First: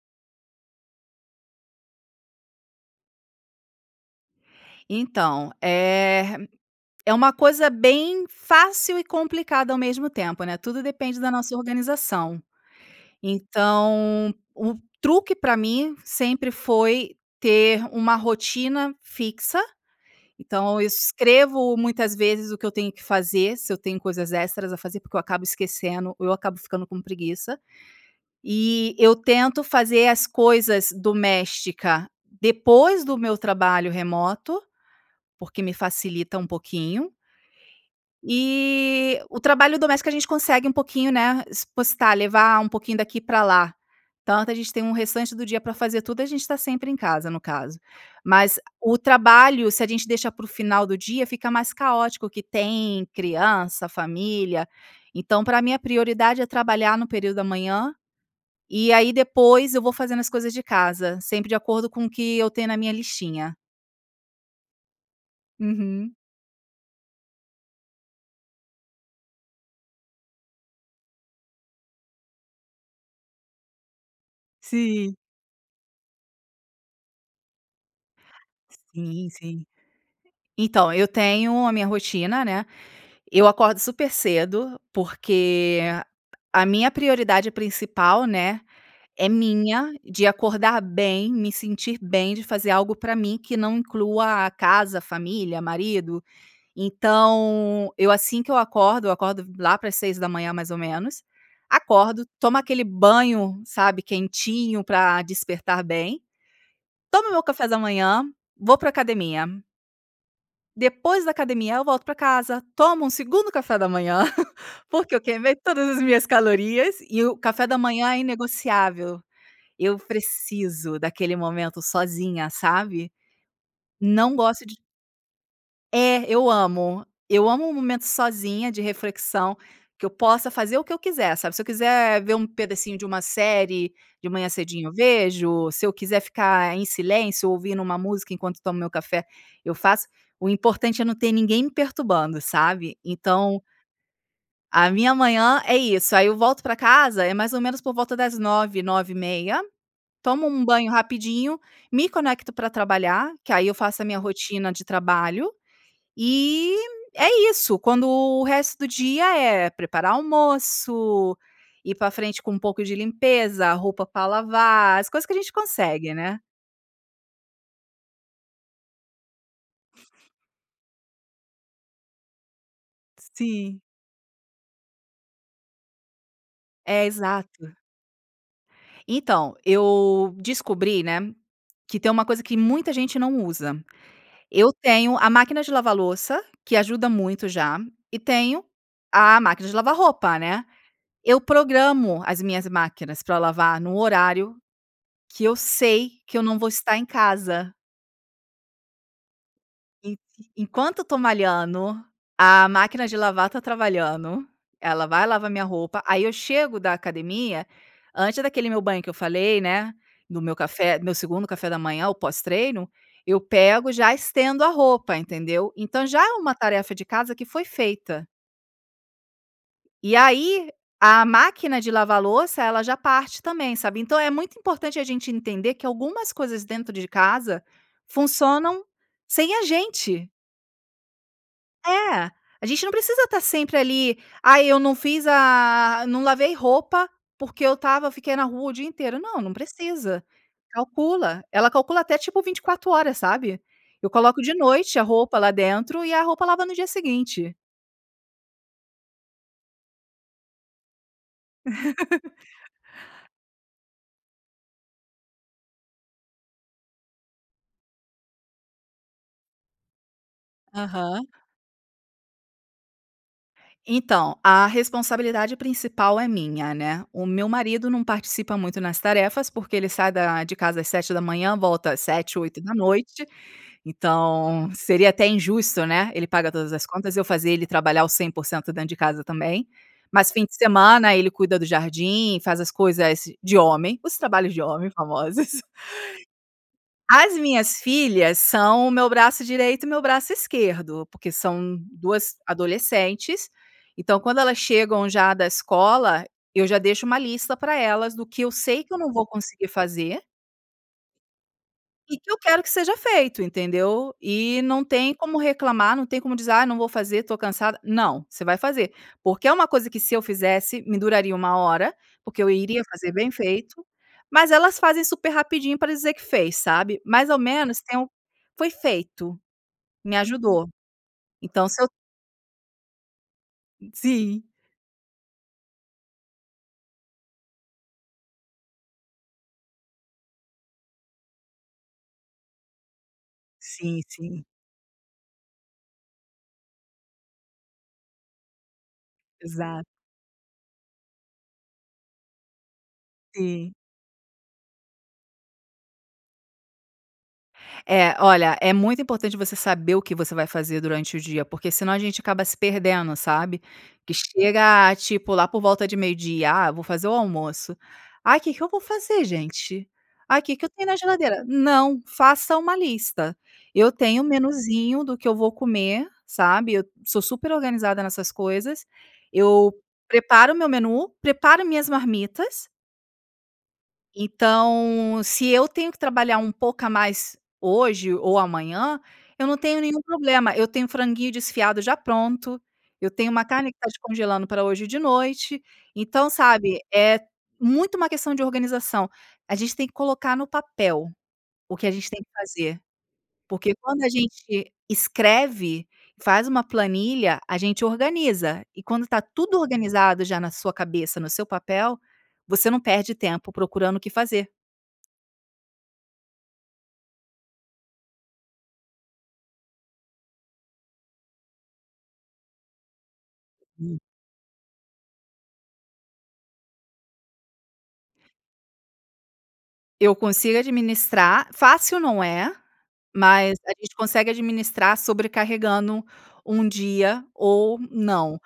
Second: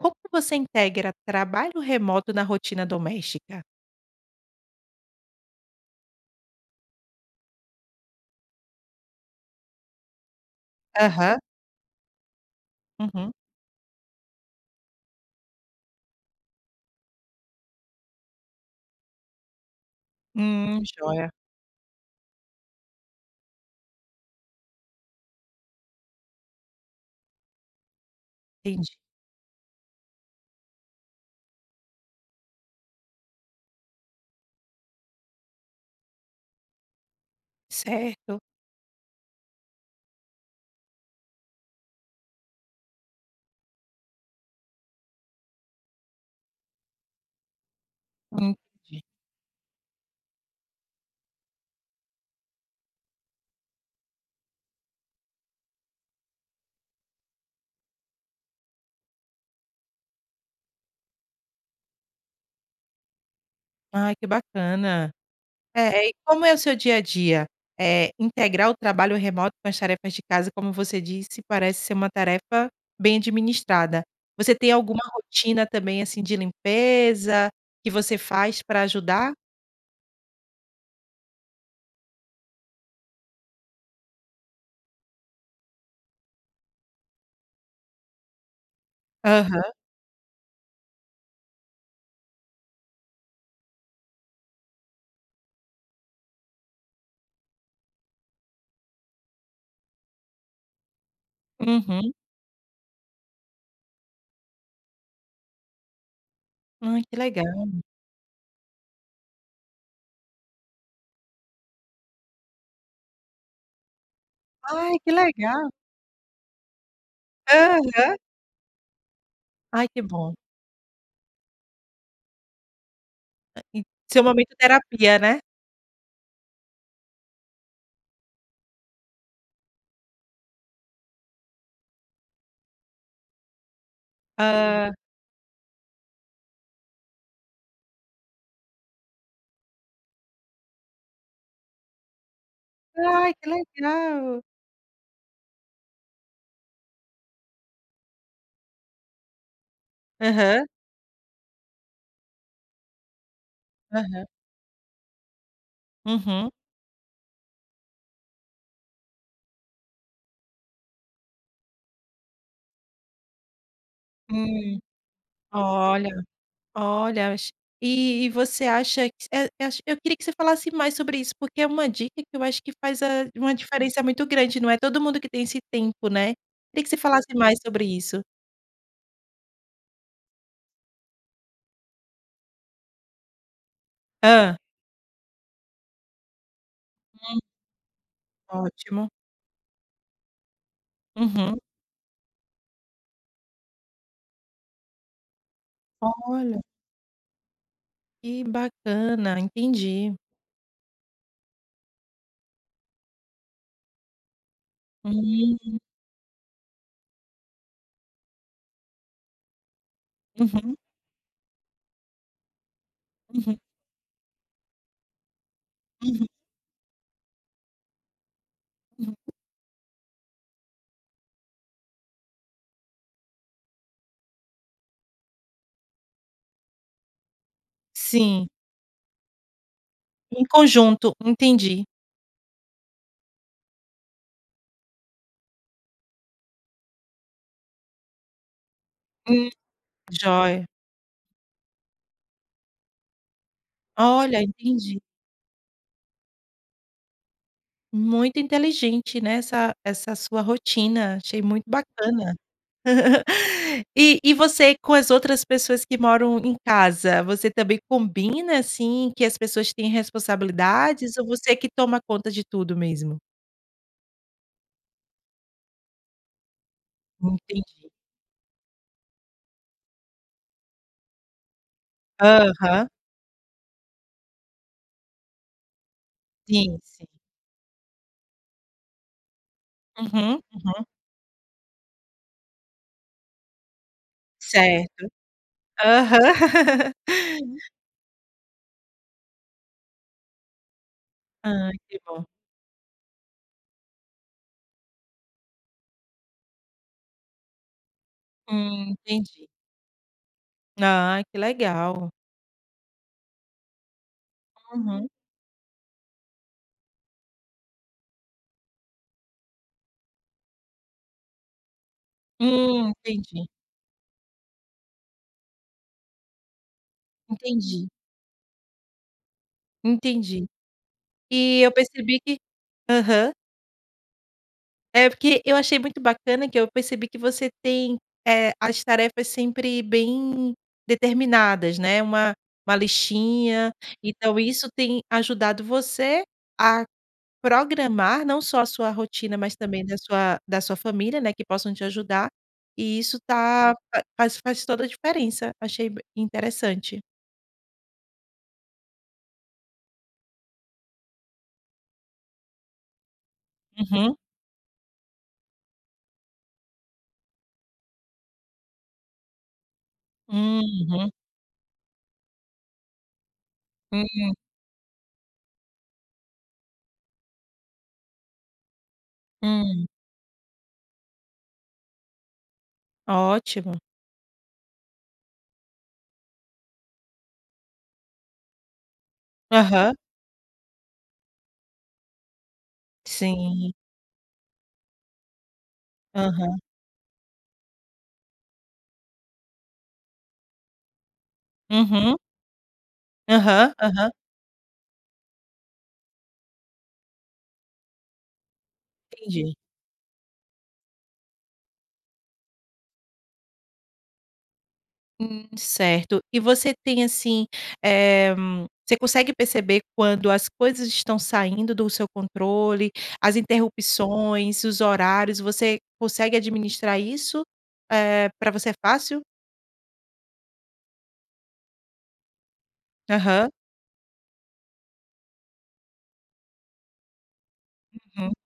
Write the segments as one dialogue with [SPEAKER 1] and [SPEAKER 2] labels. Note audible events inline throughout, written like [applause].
[SPEAKER 1] Como que você integra trabalho remoto na rotina doméstica?
[SPEAKER 2] Então, eh, é uma coisa bem fácil e complicada ao mesmo tempo, né, tudo depende da
[SPEAKER 1] Aham.
[SPEAKER 2] nossa organização.
[SPEAKER 1] Uhum.
[SPEAKER 2] Então, o truque pra mim sempre foi ter uma rotina fixa. Então
[SPEAKER 1] Hum,
[SPEAKER 2] eu
[SPEAKER 1] joia.
[SPEAKER 2] escrevo muitas vezes o que eu tenho que fazer, se eu tenho coisas extras a fazer, porque eu acabo esquecendo, ou eu acabo ficando com preguiça.
[SPEAKER 1] Entendi.
[SPEAKER 2] E eu tento fazer as coisas doméstica depois do meu trabalho remoto, porque me facilita um pouquinho.
[SPEAKER 1] Certo.
[SPEAKER 2] E, o trabalho doméstica, a gente consegue um pouquinho, né, espostar, levar um pouquinho daqui para lá. Tanto, a gente tem restante do dia para fazer tudo, e a gente tá sempre em casa, no caso.
[SPEAKER 1] Hum
[SPEAKER 2] Mas, o
[SPEAKER 1] [unintelligible]
[SPEAKER 2] trabalho, se a gente deixar para o final do dia, fica mais caótico, que tem criança, família. Então para mim a prioridade é trabalhar no período da manhã. E aí depois, eu vou fazendo as coisas de casa, sempre de acordo com o que eu tenho na minha listinha.
[SPEAKER 1] Ai, que bacana. Eh,
[SPEAKER 2] Uhum.
[SPEAKER 1] e como é o seu dia a dia? Eh, integrar o trabalho remoto com as tarefas de casa, como você disse, parece ser uma tarefa bem administrada. Você tem alguma
[SPEAKER 2] Sim.
[SPEAKER 1] rotina também, assim, de limpeza, que você faz para
[SPEAKER 2] Sim,
[SPEAKER 1] ajudar?
[SPEAKER 2] sim. Então, eu tenho a minha rotina, né. Eu acordo super cedo, porque a minha prioridade principal, né, é
[SPEAKER 1] Aham.
[SPEAKER 2] minha, de acordar bem, me sentir bem de fazer algo para mim, que não inclua a casa, família, marido. Então, eu assim que eu acordo eu acordo lá para as 6h, mais ou menos.
[SPEAKER 1] Uhum.
[SPEAKER 2] Acordo, tomo aquele banho, sabe, quentinho, para despertar bem.
[SPEAKER 1] Hã, que
[SPEAKER 2] Tomo o meu
[SPEAKER 1] legal.
[SPEAKER 2] café da manhã, vou para academia. Depois da academia, eu volto pra casa. Tomo um segundo café da manhã. [chuckles]
[SPEAKER 1] Ai, que
[SPEAKER 2] Porque eu queimei
[SPEAKER 1] legal!
[SPEAKER 2] todas as minhas calorias. E o café da manhã
[SPEAKER 1] Aham.
[SPEAKER 2] é inegociável.
[SPEAKER 1] Ai,
[SPEAKER 2] Eu
[SPEAKER 1] que bom.
[SPEAKER 2] preciso daquele momento sozinha, sabe?
[SPEAKER 1] En seu
[SPEAKER 2] Não
[SPEAKER 1] momento
[SPEAKER 2] gosto de
[SPEAKER 1] terapia, né.
[SPEAKER 2] É, eu amo, eu amo momento sozinha de reflexão, que eu possa fazer o que eu quiser, sabe? Se eu quiser ver um pedacinho de uma série de manhã cedinho, eu
[SPEAKER 1] Hã.
[SPEAKER 2] vejo. Se eu quiser ficar em silêncio ouvindo uma música enquanto tomo meu café, eu faço. O importante é não ter ninguém me perturbando, sabe?
[SPEAKER 1] Ai, que
[SPEAKER 2] Então
[SPEAKER 1] legal!
[SPEAKER 2] A minha manhã é isso. Aí eu volto pra casa, e mais ou menos por volta das 9h, 9:30 tomo um
[SPEAKER 1] Aham.
[SPEAKER 2] banho rapidinho, me conecto pra trabalhar, que aí eu faço a minha
[SPEAKER 1] Aham.
[SPEAKER 2] rotina de trabalho.
[SPEAKER 1] Uhum.
[SPEAKER 2] E, é isso. Quando o resto do dia é, preparar almoço, ir pra frente com pouco de limpeza, roupa pra
[SPEAKER 1] Hum.
[SPEAKER 2] lavar. As coisas que a gente
[SPEAKER 1] Olha,
[SPEAKER 2] consegue, né.
[SPEAKER 1] olha es e e você acha que eh eh Eu queria que você falasse mais sobre isso, porque é uma dica que eu acho que faz uma
[SPEAKER 2] Sim.
[SPEAKER 1] diferença muito grande. Não é todo mundo que tem esse tempo, né. Queria que você
[SPEAKER 2] É.
[SPEAKER 1] falasse mais
[SPEAKER 2] Exato.
[SPEAKER 1] sobre isso.
[SPEAKER 2] Então, eu descobri, né, que tem uma coisa que muita gente não usa.
[SPEAKER 1] Hã.
[SPEAKER 2] Eu tenho a máquina de lavar louça, que ajuda
[SPEAKER 1] Hum.
[SPEAKER 2] muito já, e tenho
[SPEAKER 1] Ótimo.
[SPEAKER 2] a máquina de lavar roupa, né. Eu
[SPEAKER 1] Uhum.
[SPEAKER 2] programo as minhas máquinas pra lavar num horário que eu sei que eu não
[SPEAKER 1] Olha.
[SPEAKER 2] vou estar em casa.
[SPEAKER 1] Que bacana!
[SPEAKER 2] E
[SPEAKER 1] Entendi.
[SPEAKER 2] e enquanto eu tô malhando, a máquina de lavar tá trabalhando, ela vai lavar a minha
[SPEAKER 1] Hum.
[SPEAKER 2] roupa, aí eu chego da academia, antes daquele meu banho que eu falei, né. No meu
[SPEAKER 1] Uhum.
[SPEAKER 2] café no meu segundo café da manhã, o pós treino. Eu
[SPEAKER 1] Uhum.
[SPEAKER 2] pego já estendo a roupa, entendeu? Então já
[SPEAKER 1] Uhum.
[SPEAKER 2] é uma tarefa de casa que foi feita.
[SPEAKER 1] Uhum.
[SPEAKER 2] E aí, a máquina de lavar a louça, ela já parte também, sabe? Então é muito importante a gente entender que algumas coisas dentro de casa,
[SPEAKER 1] Sim.
[SPEAKER 2] funcionam sem a gente.
[SPEAKER 1] Em conjunto. Entendi.
[SPEAKER 2] É, a gente não precisa estar sempre ali, ai eu não fiz a a não lavei roupa, porque eu estava fiquei na rua o dia inteiro. Não,
[SPEAKER 1] Hum.
[SPEAKER 2] não precisa.
[SPEAKER 1] Jóia.
[SPEAKER 2] Calcula, ela calcula até tipo 24 horas, sabe? Eu
[SPEAKER 1] Olha,
[SPEAKER 2] coloco de noite
[SPEAKER 1] entendi.
[SPEAKER 2] a roupa lá dentro e a roupa lava no dia seguinte.
[SPEAKER 1] Muito inteligente, né, essa essa sua rotina, achei muito bacana.
[SPEAKER 2] [laughs]
[SPEAKER 1] [laughs] E e você com as outras pessoas que moram em casa? Você também combina assim que as pessoas têm responsabilidades ou
[SPEAKER 2] Aham.
[SPEAKER 1] você que toma conta de tudo mesmo?
[SPEAKER 2] Então, a responsabilidade principal é minha, né. O
[SPEAKER 1] Hum.
[SPEAKER 2] meu marido
[SPEAKER 1] Entendi.
[SPEAKER 2] não participa muito nas tarefas porque ele sai da de casa às 7h volta às sete, oito da
[SPEAKER 1] Aham.
[SPEAKER 2] noite, então seria até injusto, né. Ele paga todas
[SPEAKER 1] Sim,
[SPEAKER 2] as
[SPEAKER 1] sim.
[SPEAKER 2] contas, e eu fazer ele trabalhar o 100% dentro de casa também. Mas
[SPEAKER 1] Uhum,
[SPEAKER 2] fim de
[SPEAKER 1] uhum.
[SPEAKER 2] semana, ele cuida do jardim, faz as coisas, "de homem", os trabalhos de homem,
[SPEAKER 1] Certo.
[SPEAKER 2] famosos. [laughs]
[SPEAKER 1] Aham. [laughs]
[SPEAKER 2] As minhas filhas, são o meu braço direito e o meu braço esquerdo. Por que são
[SPEAKER 1] Ai que bom.
[SPEAKER 2] duas adolescentes, então quando elas chegam já da escola, eu já deixo uma lista pra elas do que eu sei
[SPEAKER 1] Hum,
[SPEAKER 2] que eu não vou
[SPEAKER 1] entendi.
[SPEAKER 2] conseguir fazer
[SPEAKER 1] N ai que legal.
[SPEAKER 2] e que eu quero que seja feito, entendeu? E não
[SPEAKER 1] Uhum.
[SPEAKER 2] tem como reclamar, não tem como dizer: "Ah, não vou fazer tô cansada.". "Não! Você vai fazer!", porque é uma coisa que se eu fizesse me duraria 1h, porque eu iria
[SPEAKER 1] Hum,
[SPEAKER 2] fazer bem
[SPEAKER 1] entendi.
[SPEAKER 2] feito, mas elas fazem super rapidinho pra dizer que fez, sabe? Mais ao menos
[SPEAKER 1] Entendi.
[SPEAKER 2] então foi feito. Me
[SPEAKER 1] Entendi.
[SPEAKER 2] ajudou.
[SPEAKER 1] E,
[SPEAKER 2] Então
[SPEAKER 1] eu
[SPEAKER 2] se eu
[SPEAKER 1] percebi que aham.
[SPEAKER 2] Ih, sim.
[SPEAKER 1] É porque eu achei muito bacana que eu percebi que você tem, eh, as tarefas sempre bem determinadas, né? Uma uma listinha.
[SPEAKER 2] Sim,
[SPEAKER 1] Então
[SPEAKER 2] sim.
[SPEAKER 1] isso tem ajudado você a programar não só a sua rotina, mas
[SPEAKER 2] Exato.
[SPEAKER 1] também da sua da sua família, né, que possam te ajudar e isso tá
[SPEAKER 2] Sim.
[SPEAKER 1] fa faz faz toda a diferença. Achei b interessante.
[SPEAKER 2] É, olha, é muito importante você saber o que você vai fazer durante o dia, porque senão a gente acaba se perdendo, sabe? Que
[SPEAKER 1] Uhum.
[SPEAKER 2] chega tipo lá por volta de meio-dia, "Ah eu vou fazer o almoço". "Ai, que que eu vou fazer gente?". "Ai, que que eu tenho na
[SPEAKER 1] Uhum.
[SPEAKER 2] geladeira?". Não, faça uma lista. Eu tenho um
[SPEAKER 1] Hum.
[SPEAKER 2] menuzinho do que eu vou comer, sabe, sou super organizada nessas coisas. Eu
[SPEAKER 1] Hum.
[SPEAKER 2] preparo o meu menu, preparo a minhas marmitas.
[SPEAKER 1] Ótimo.
[SPEAKER 2] Então, se eu tenho que trabalhar um pouco a mais hoje ou amanhã, eu não tenho
[SPEAKER 1] Aham.
[SPEAKER 2] nenhum problema; eu tenho o franguinho desfiado já pronto, eu tenho uma carne
[SPEAKER 1] Sim.
[SPEAKER 2] que está descongelando para hoje e de noite; então,
[SPEAKER 1] Aham.
[SPEAKER 2] sabe, é muito uma questão de organização a gente tem que colocar no papel o que a gente
[SPEAKER 1] Uhum.
[SPEAKER 2] tem que fazer. Porque
[SPEAKER 1] Aham,
[SPEAKER 2] quando a
[SPEAKER 1] aham.
[SPEAKER 2] gente escreve, faz uma planilha, a gente organiza; e quando tá
[SPEAKER 1] Entendi.
[SPEAKER 2] tudo organizado, já na sua cabeça no seu papel, você não perde tempo procurando o que fazer.
[SPEAKER 1] Hum, certo. E você tem, assim, eh, você consegue perceber quando as coisas estão saindo do seu controle? As
[SPEAKER 2] Hum.
[SPEAKER 1] interrupções, os horários, você consegue administrar isso? Eh, pra você é fácil?
[SPEAKER 2] Eu consigo administrar, fácil, não é.
[SPEAKER 1] Aham.
[SPEAKER 2] Mas a gente consegue administrar sobrecarregando um dia ou
[SPEAKER 1] Uhum,
[SPEAKER 2] não,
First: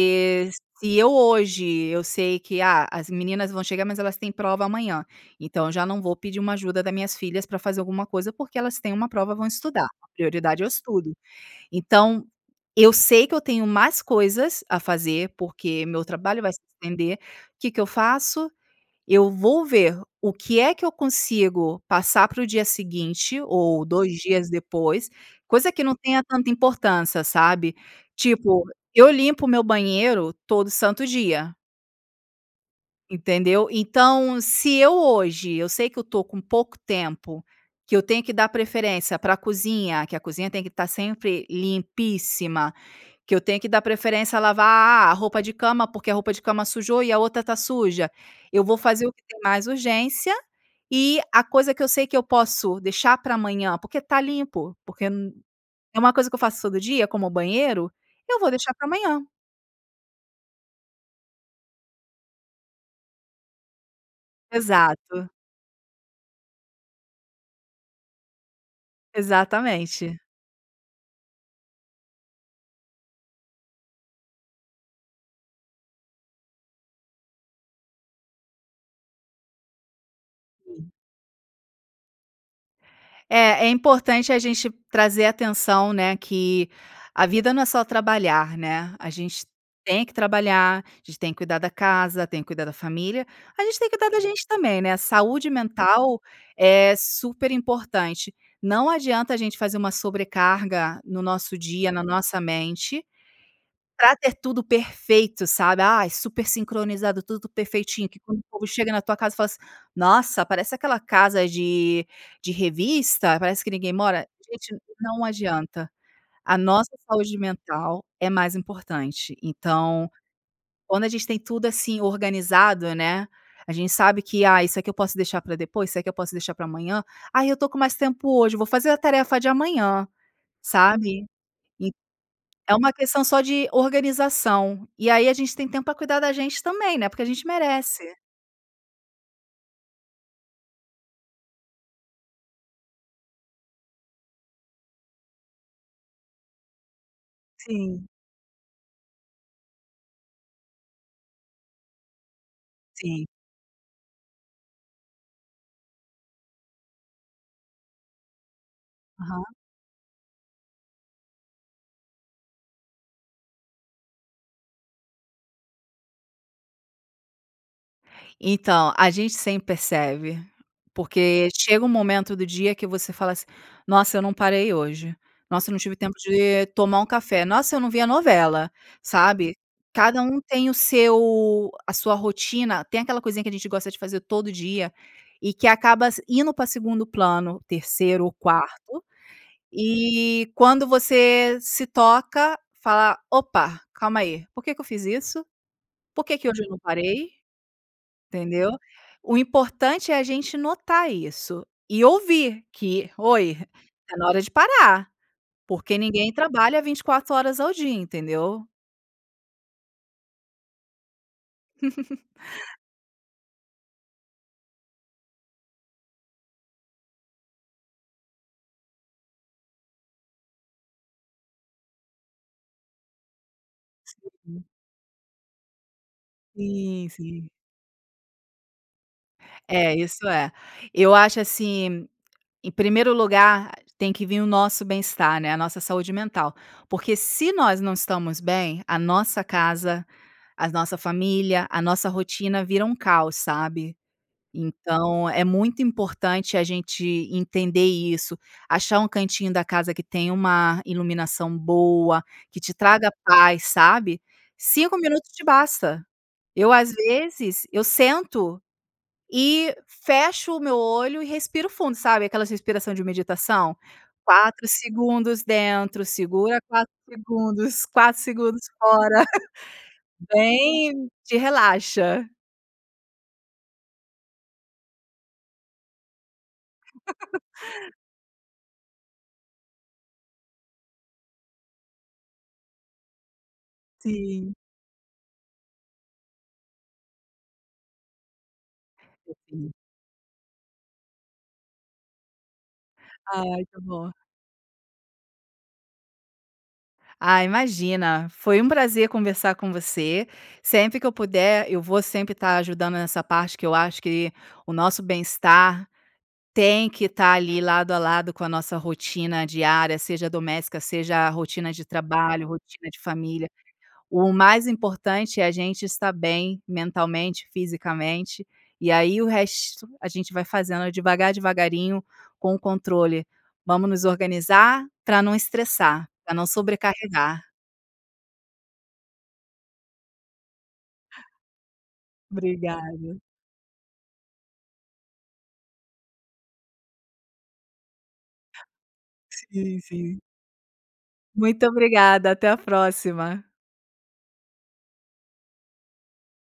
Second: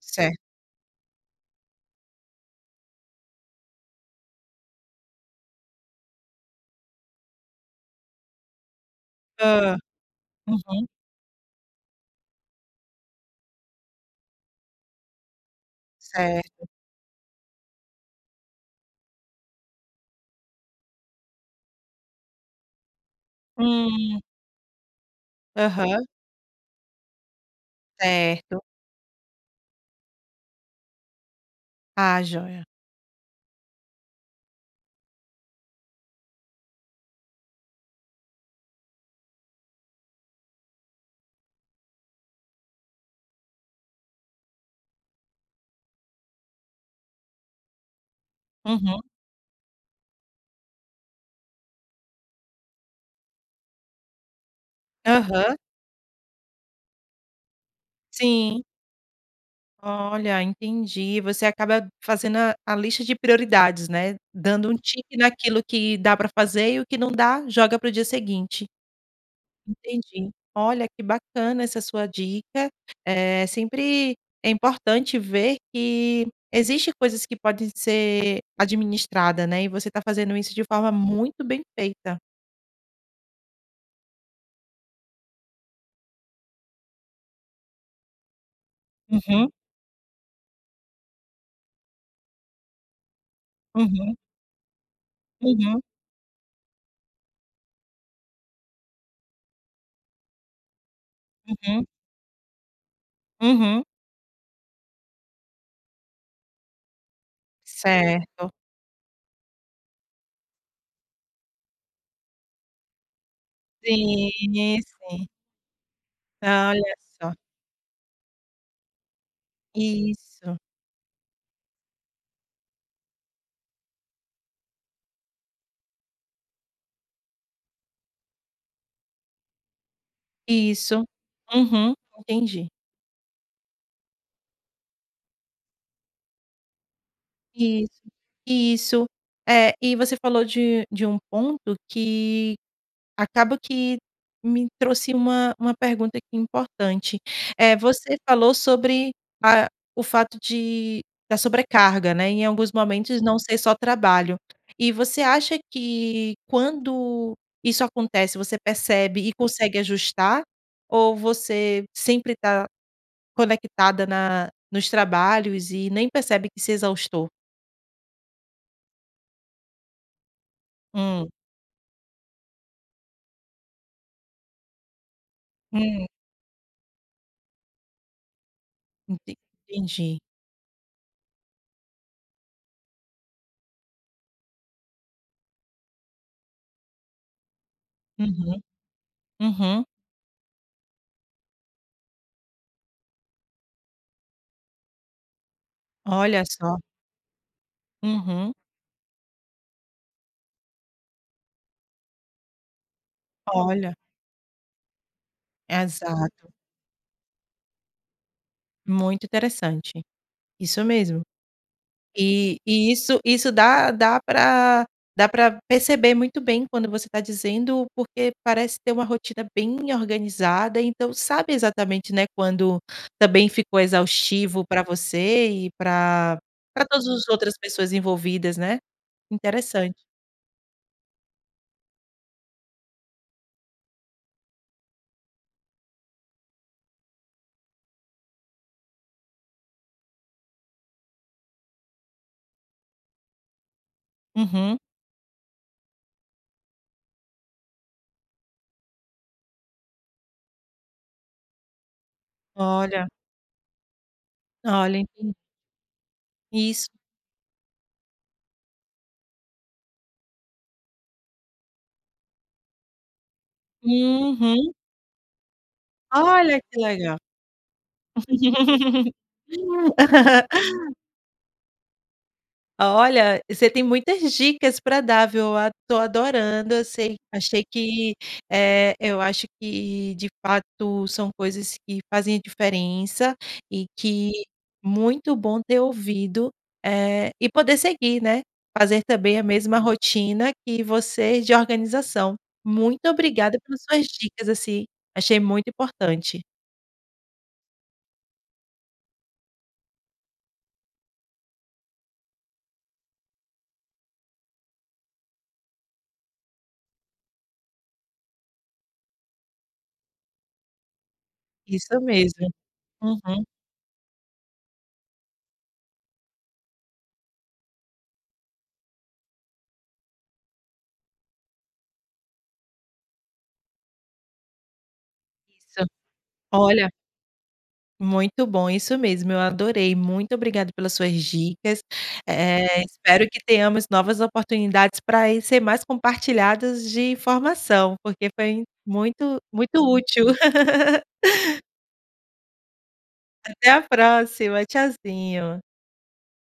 [SPEAKER 1] certo.
[SPEAKER 2] eu hoje sei que, ah, as meninas vão chegar, mas elas têm prova amanhã, então eu já não vou pedir ajuda das minhas filhas pra fazer alguma coisa, porque elas têm uma prova, vão
[SPEAKER 1] Hã.
[SPEAKER 2] estudar, prioridade é o
[SPEAKER 1] Uhum.
[SPEAKER 2] estudo. Então eu sei que eu tenho mais coisas a fazer, porque meu trabalho vai se
[SPEAKER 1] Certo.
[SPEAKER 2] estender. O que que eu faço? Eu vou ver o que é que eu consigo passar pro dia seguinte ou 2
[SPEAKER 1] Hum.
[SPEAKER 2] dias depois, coisa que não
[SPEAKER 1] Aham.
[SPEAKER 2] tenha tanta importância, sabe?
[SPEAKER 1] Certo.
[SPEAKER 2] Tipo, eu limpo o meu banheiro todo santo dia.
[SPEAKER 1] Ah, jóia.
[SPEAKER 2] Entendeu? Então, se hoje eu sei que eu estou com pouco tempo, que eu tenho que dar preferência pra cozinha, que a cozinha tem que estar sempre limpíssima, que eu tenho que dar preferência a lavar a roupa de cama, porque a roupa de cama sujou e a outra tá suja, eu vou
[SPEAKER 1] Uhum.
[SPEAKER 2] fazer o que tem mais urgência. E a coisa que eu sei que eu posso deixar pra amanhã, porque tá limpo, porque
[SPEAKER 1] Aham.
[SPEAKER 2] é uma coisa que eu faço todo dia, como o banheiro, eu vou
[SPEAKER 1] Sim.
[SPEAKER 2] deixar pra amanhã.
[SPEAKER 1] Olha, entendi. Você acaba fazendo a a lista de prioridades, né? Dando um tique
[SPEAKER 2] Exato.
[SPEAKER 1] naquilo que dá pra fazer e o que não dá joga pro dia seguinte.
[SPEAKER 2] Exatamente.
[SPEAKER 1] Entendi, olha que bacana essa sua dica. Eh, sempre é importante ver que existem coisas que podem ser administradas, né. E você tá fazendo isso de
[SPEAKER 2] Sim.
[SPEAKER 1] forma muito bem feita.
[SPEAKER 2] É importante a gente trazer atenção, né, que a vida não é só trabalhar, né? A gente
[SPEAKER 1] Uhum.
[SPEAKER 2] tem que trabalhar, a gente tem que cuidar da casa, tem que cuidar da família, a gente tem que cuidar
[SPEAKER 1] Uhum.
[SPEAKER 2] da gente também, né. A saúde
[SPEAKER 1] Uhum.
[SPEAKER 2] mental é super importante. Não adianta a gente fazer uma sobrecarga no nosso
[SPEAKER 1] Uhum.
[SPEAKER 2] dia, na nossa mente,
[SPEAKER 1] Uhum.
[SPEAKER 2] pra ter tudo perfeito, sabe. Ai, super sincronizado, tudo perfeitinho.
[SPEAKER 1] Certo.
[SPEAKER 2] Quando chega na tua casa e fala assim: “Nossa, parece aquela casa de revista. Parece que ninguém mora.”.
[SPEAKER 1] Sim,
[SPEAKER 2] Gente, não
[SPEAKER 1] sim.
[SPEAKER 2] adianta, a
[SPEAKER 1] Ah,
[SPEAKER 2] nossa
[SPEAKER 1] olha só.
[SPEAKER 2] saúde mental é mais importante. Então,
[SPEAKER 1] Isso.
[SPEAKER 2] quando a gente tem tudo assim organizado, né, a gente sabe que “Ah, isso aqui eu posso deixar pra depois, isso aqui eu posso deixar pra amanhã.”. “Ah, eu estou com mais tempo hoje, eu vou fazer a tarefa de amanhã.”,
[SPEAKER 1] Isso,
[SPEAKER 2] sabe? Então
[SPEAKER 1] uhum, entendi.
[SPEAKER 2] é uma questão só de organização. E aí a gente tem tempo pra cuidar da gente também, né. Porque a gente
[SPEAKER 1] Isso,
[SPEAKER 2] merece.
[SPEAKER 1] isso. É, e você falou de de um ponto que acabou que me trouxe uma uma pergunta aqui importante. Eh,
[SPEAKER 2] Sim.
[SPEAKER 1] você falou sobre a o fato de da sobrecarga, né, em alguns momentos,
[SPEAKER 2] Sim.
[SPEAKER 1] não ser só trabalho. E você acha que, quando isso acontece, você percebe e
[SPEAKER 2] Aham.
[SPEAKER 1] consegue ajustar ou você sempre tá conectada na nos trabalhos e nem percebe que se exaustou?
[SPEAKER 2] Então, a gente sempre percebe.
[SPEAKER 1] Hum.
[SPEAKER 2] Porque chega um momento do dia que você fala assim: "Nossa, eu não parei hoje. Nossa, eu não tive
[SPEAKER 1] Hum.
[SPEAKER 2] tempo de tomar um café. Nossa, eu não vi a novela."
[SPEAKER 1] Ente
[SPEAKER 2] Sabe.
[SPEAKER 1] entendi.
[SPEAKER 2] Cada um tem o seu a sua rotina tem aquela coisinha que a gente gosta de fazer todo dia, e que acaba s indo pra 2ª plano, 3º ou
[SPEAKER 1] Uhum.
[SPEAKER 2] 4º,
[SPEAKER 1] Uhum.
[SPEAKER 2] e quando você se toca, fala: "Opa, calma aí. Por que que eu fiz isso? Por que
[SPEAKER 1] Olha
[SPEAKER 2] que hoje eu
[SPEAKER 1] só.
[SPEAKER 2] não parei?"
[SPEAKER 1] Uhum.
[SPEAKER 2] Entendeu? O importante é a gente notar isso e ouvir que: "Oi,
[SPEAKER 1] Olha.
[SPEAKER 2] tá hora de parar!" Porque ninguém
[SPEAKER 1] Exato.
[SPEAKER 2] trabalha 24 horas ao dia, entendeu.
[SPEAKER 1] Muito interessante. Isso mesmo. E
[SPEAKER 2] [laughs]
[SPEAKER 1] e isso isso dá dá pra dá pra perceber muito bem quando você tá dizendo, porque parece ter uma rotina bem organizada, então, sabe exatamente, né, quando também ficou
[SPEAKER 2] S. uhum.
[SPEAKER 1] exaustivo pra você e pra pra todas
[SPEAKER 2] Sim,
[SPEAKER 1] os
[SPEAKER 2] sim.
[SPEAKER 1] outras pessoas envolvidas, né. Interessante.
[SPEAKER 2] É, isso é. Eu acho assim. Em primeiro lugar, tem que vim o nosso bem-estar, né, a nossa saúde mental. Porque se nós não estamos bem, a nossa casa, a nossa família, a nossa rotina vira um caos, sabe.
[SPEAKER 1] Uhum.
[SPEAKER 2] Então é muito importante a gente entender isso. Achar um cantinho da casa que tem uma iluminação boa, que te
[SPEAKER 1] Olha.
[SPEAKER 2] traga paz, sabe, 5
[SPEAKER 1] Olha.
[SPEAKER 2] minutos
[SPEAKER 1] Entend
[SPEAKER 2] te basta. Eu,
[SPEAKER 1] Isso.
[SPEAKER 2] às vezes eu sento e fecho o meu olho e respiro fundo, sabe, aquelas respiração de meditação? 4
[SPEAKER 1] Uhum.
[SPEAKER 2] segundos dentro. Segura
[SPEAKER 1] Olha, que
[SPEAKER 2] 4
[SPEAKER 1] legal.
[SPEAKER 2] segundos, 4 segundos fora. [laughs]
[SPEAKER 1] [laughs]
[SPEAKER 2] Bem te relaxa.
[SPEAKER 1] Olha, você tem muitas dicas pra dar, viu? Ad tô adorando. Eu sei
[SPEAKER 2] [laughs]
[SPEAKER 1] achei que eh, eu acho que de fato são coisas que fazem a diferença e que,
[SPEAKER 2] Sim.
[SPEAKER 1] muito bom ter ouvido, eh, e poder seguir, né. Fazer também a
[SPEAKER 2] [unintelligible]
[SPEAKER 1] mesma rotina que vocês de organização. Muito obrigada
[SPEAKER 2] Ai, tá
[SPEAKER 1] pelas suas
[SPEAKER 2] bom.
[SPEAKER 1] dicas, assim. Achei muito importante.
[SPEAKER 2] Ah, imagina, foi um prazer conversar com você. Sempre que eu puder, eu vou sempre tá ajudando nessa parte que eu acho que o nosso bem-estar tem que tá ali lado a lado com a nossa rotina diária, seja doméstica, seja rotina de
[SPEAKER 1] Isso
[SPEAKER 2] trabalho,
[SPEAKER 1] mesmo.
[SPEAKER 2] rotina de
[SPEAKER 1] Uhum.
[SPEAKER 2] família. O mais importante é a gente estar bem mentalmente, fisicamente. E aí, o resto a gente vai fazendo devagar, devagarinho, com um controle, vamos nos organizar pra não
[SPEAKER 1] Isso,
[SPEAKER 2] estressar, pra não
[SPEAKER 1] olha
[SPEAKER 2] sobrecarregar.
[SPEAKER 1] Muito bom, isso mesmo. Eu adorei, muito obrigada pelas suas dicas, eh,
[SPEAKER 2] Obrigada.
[SPEAKER 1] espero que tenhamos novas oportunidades pra ir ser mais compartilhadas de informação, porque foi muito muito
[SPEAKER 2] Sim, sim.
[SPEAKER 1] útil. [laughs]
[SPEAKER 2] Muito obrigada. Até a próxima.
[SPEAKER 1] Até a próxima. Tchauzinho.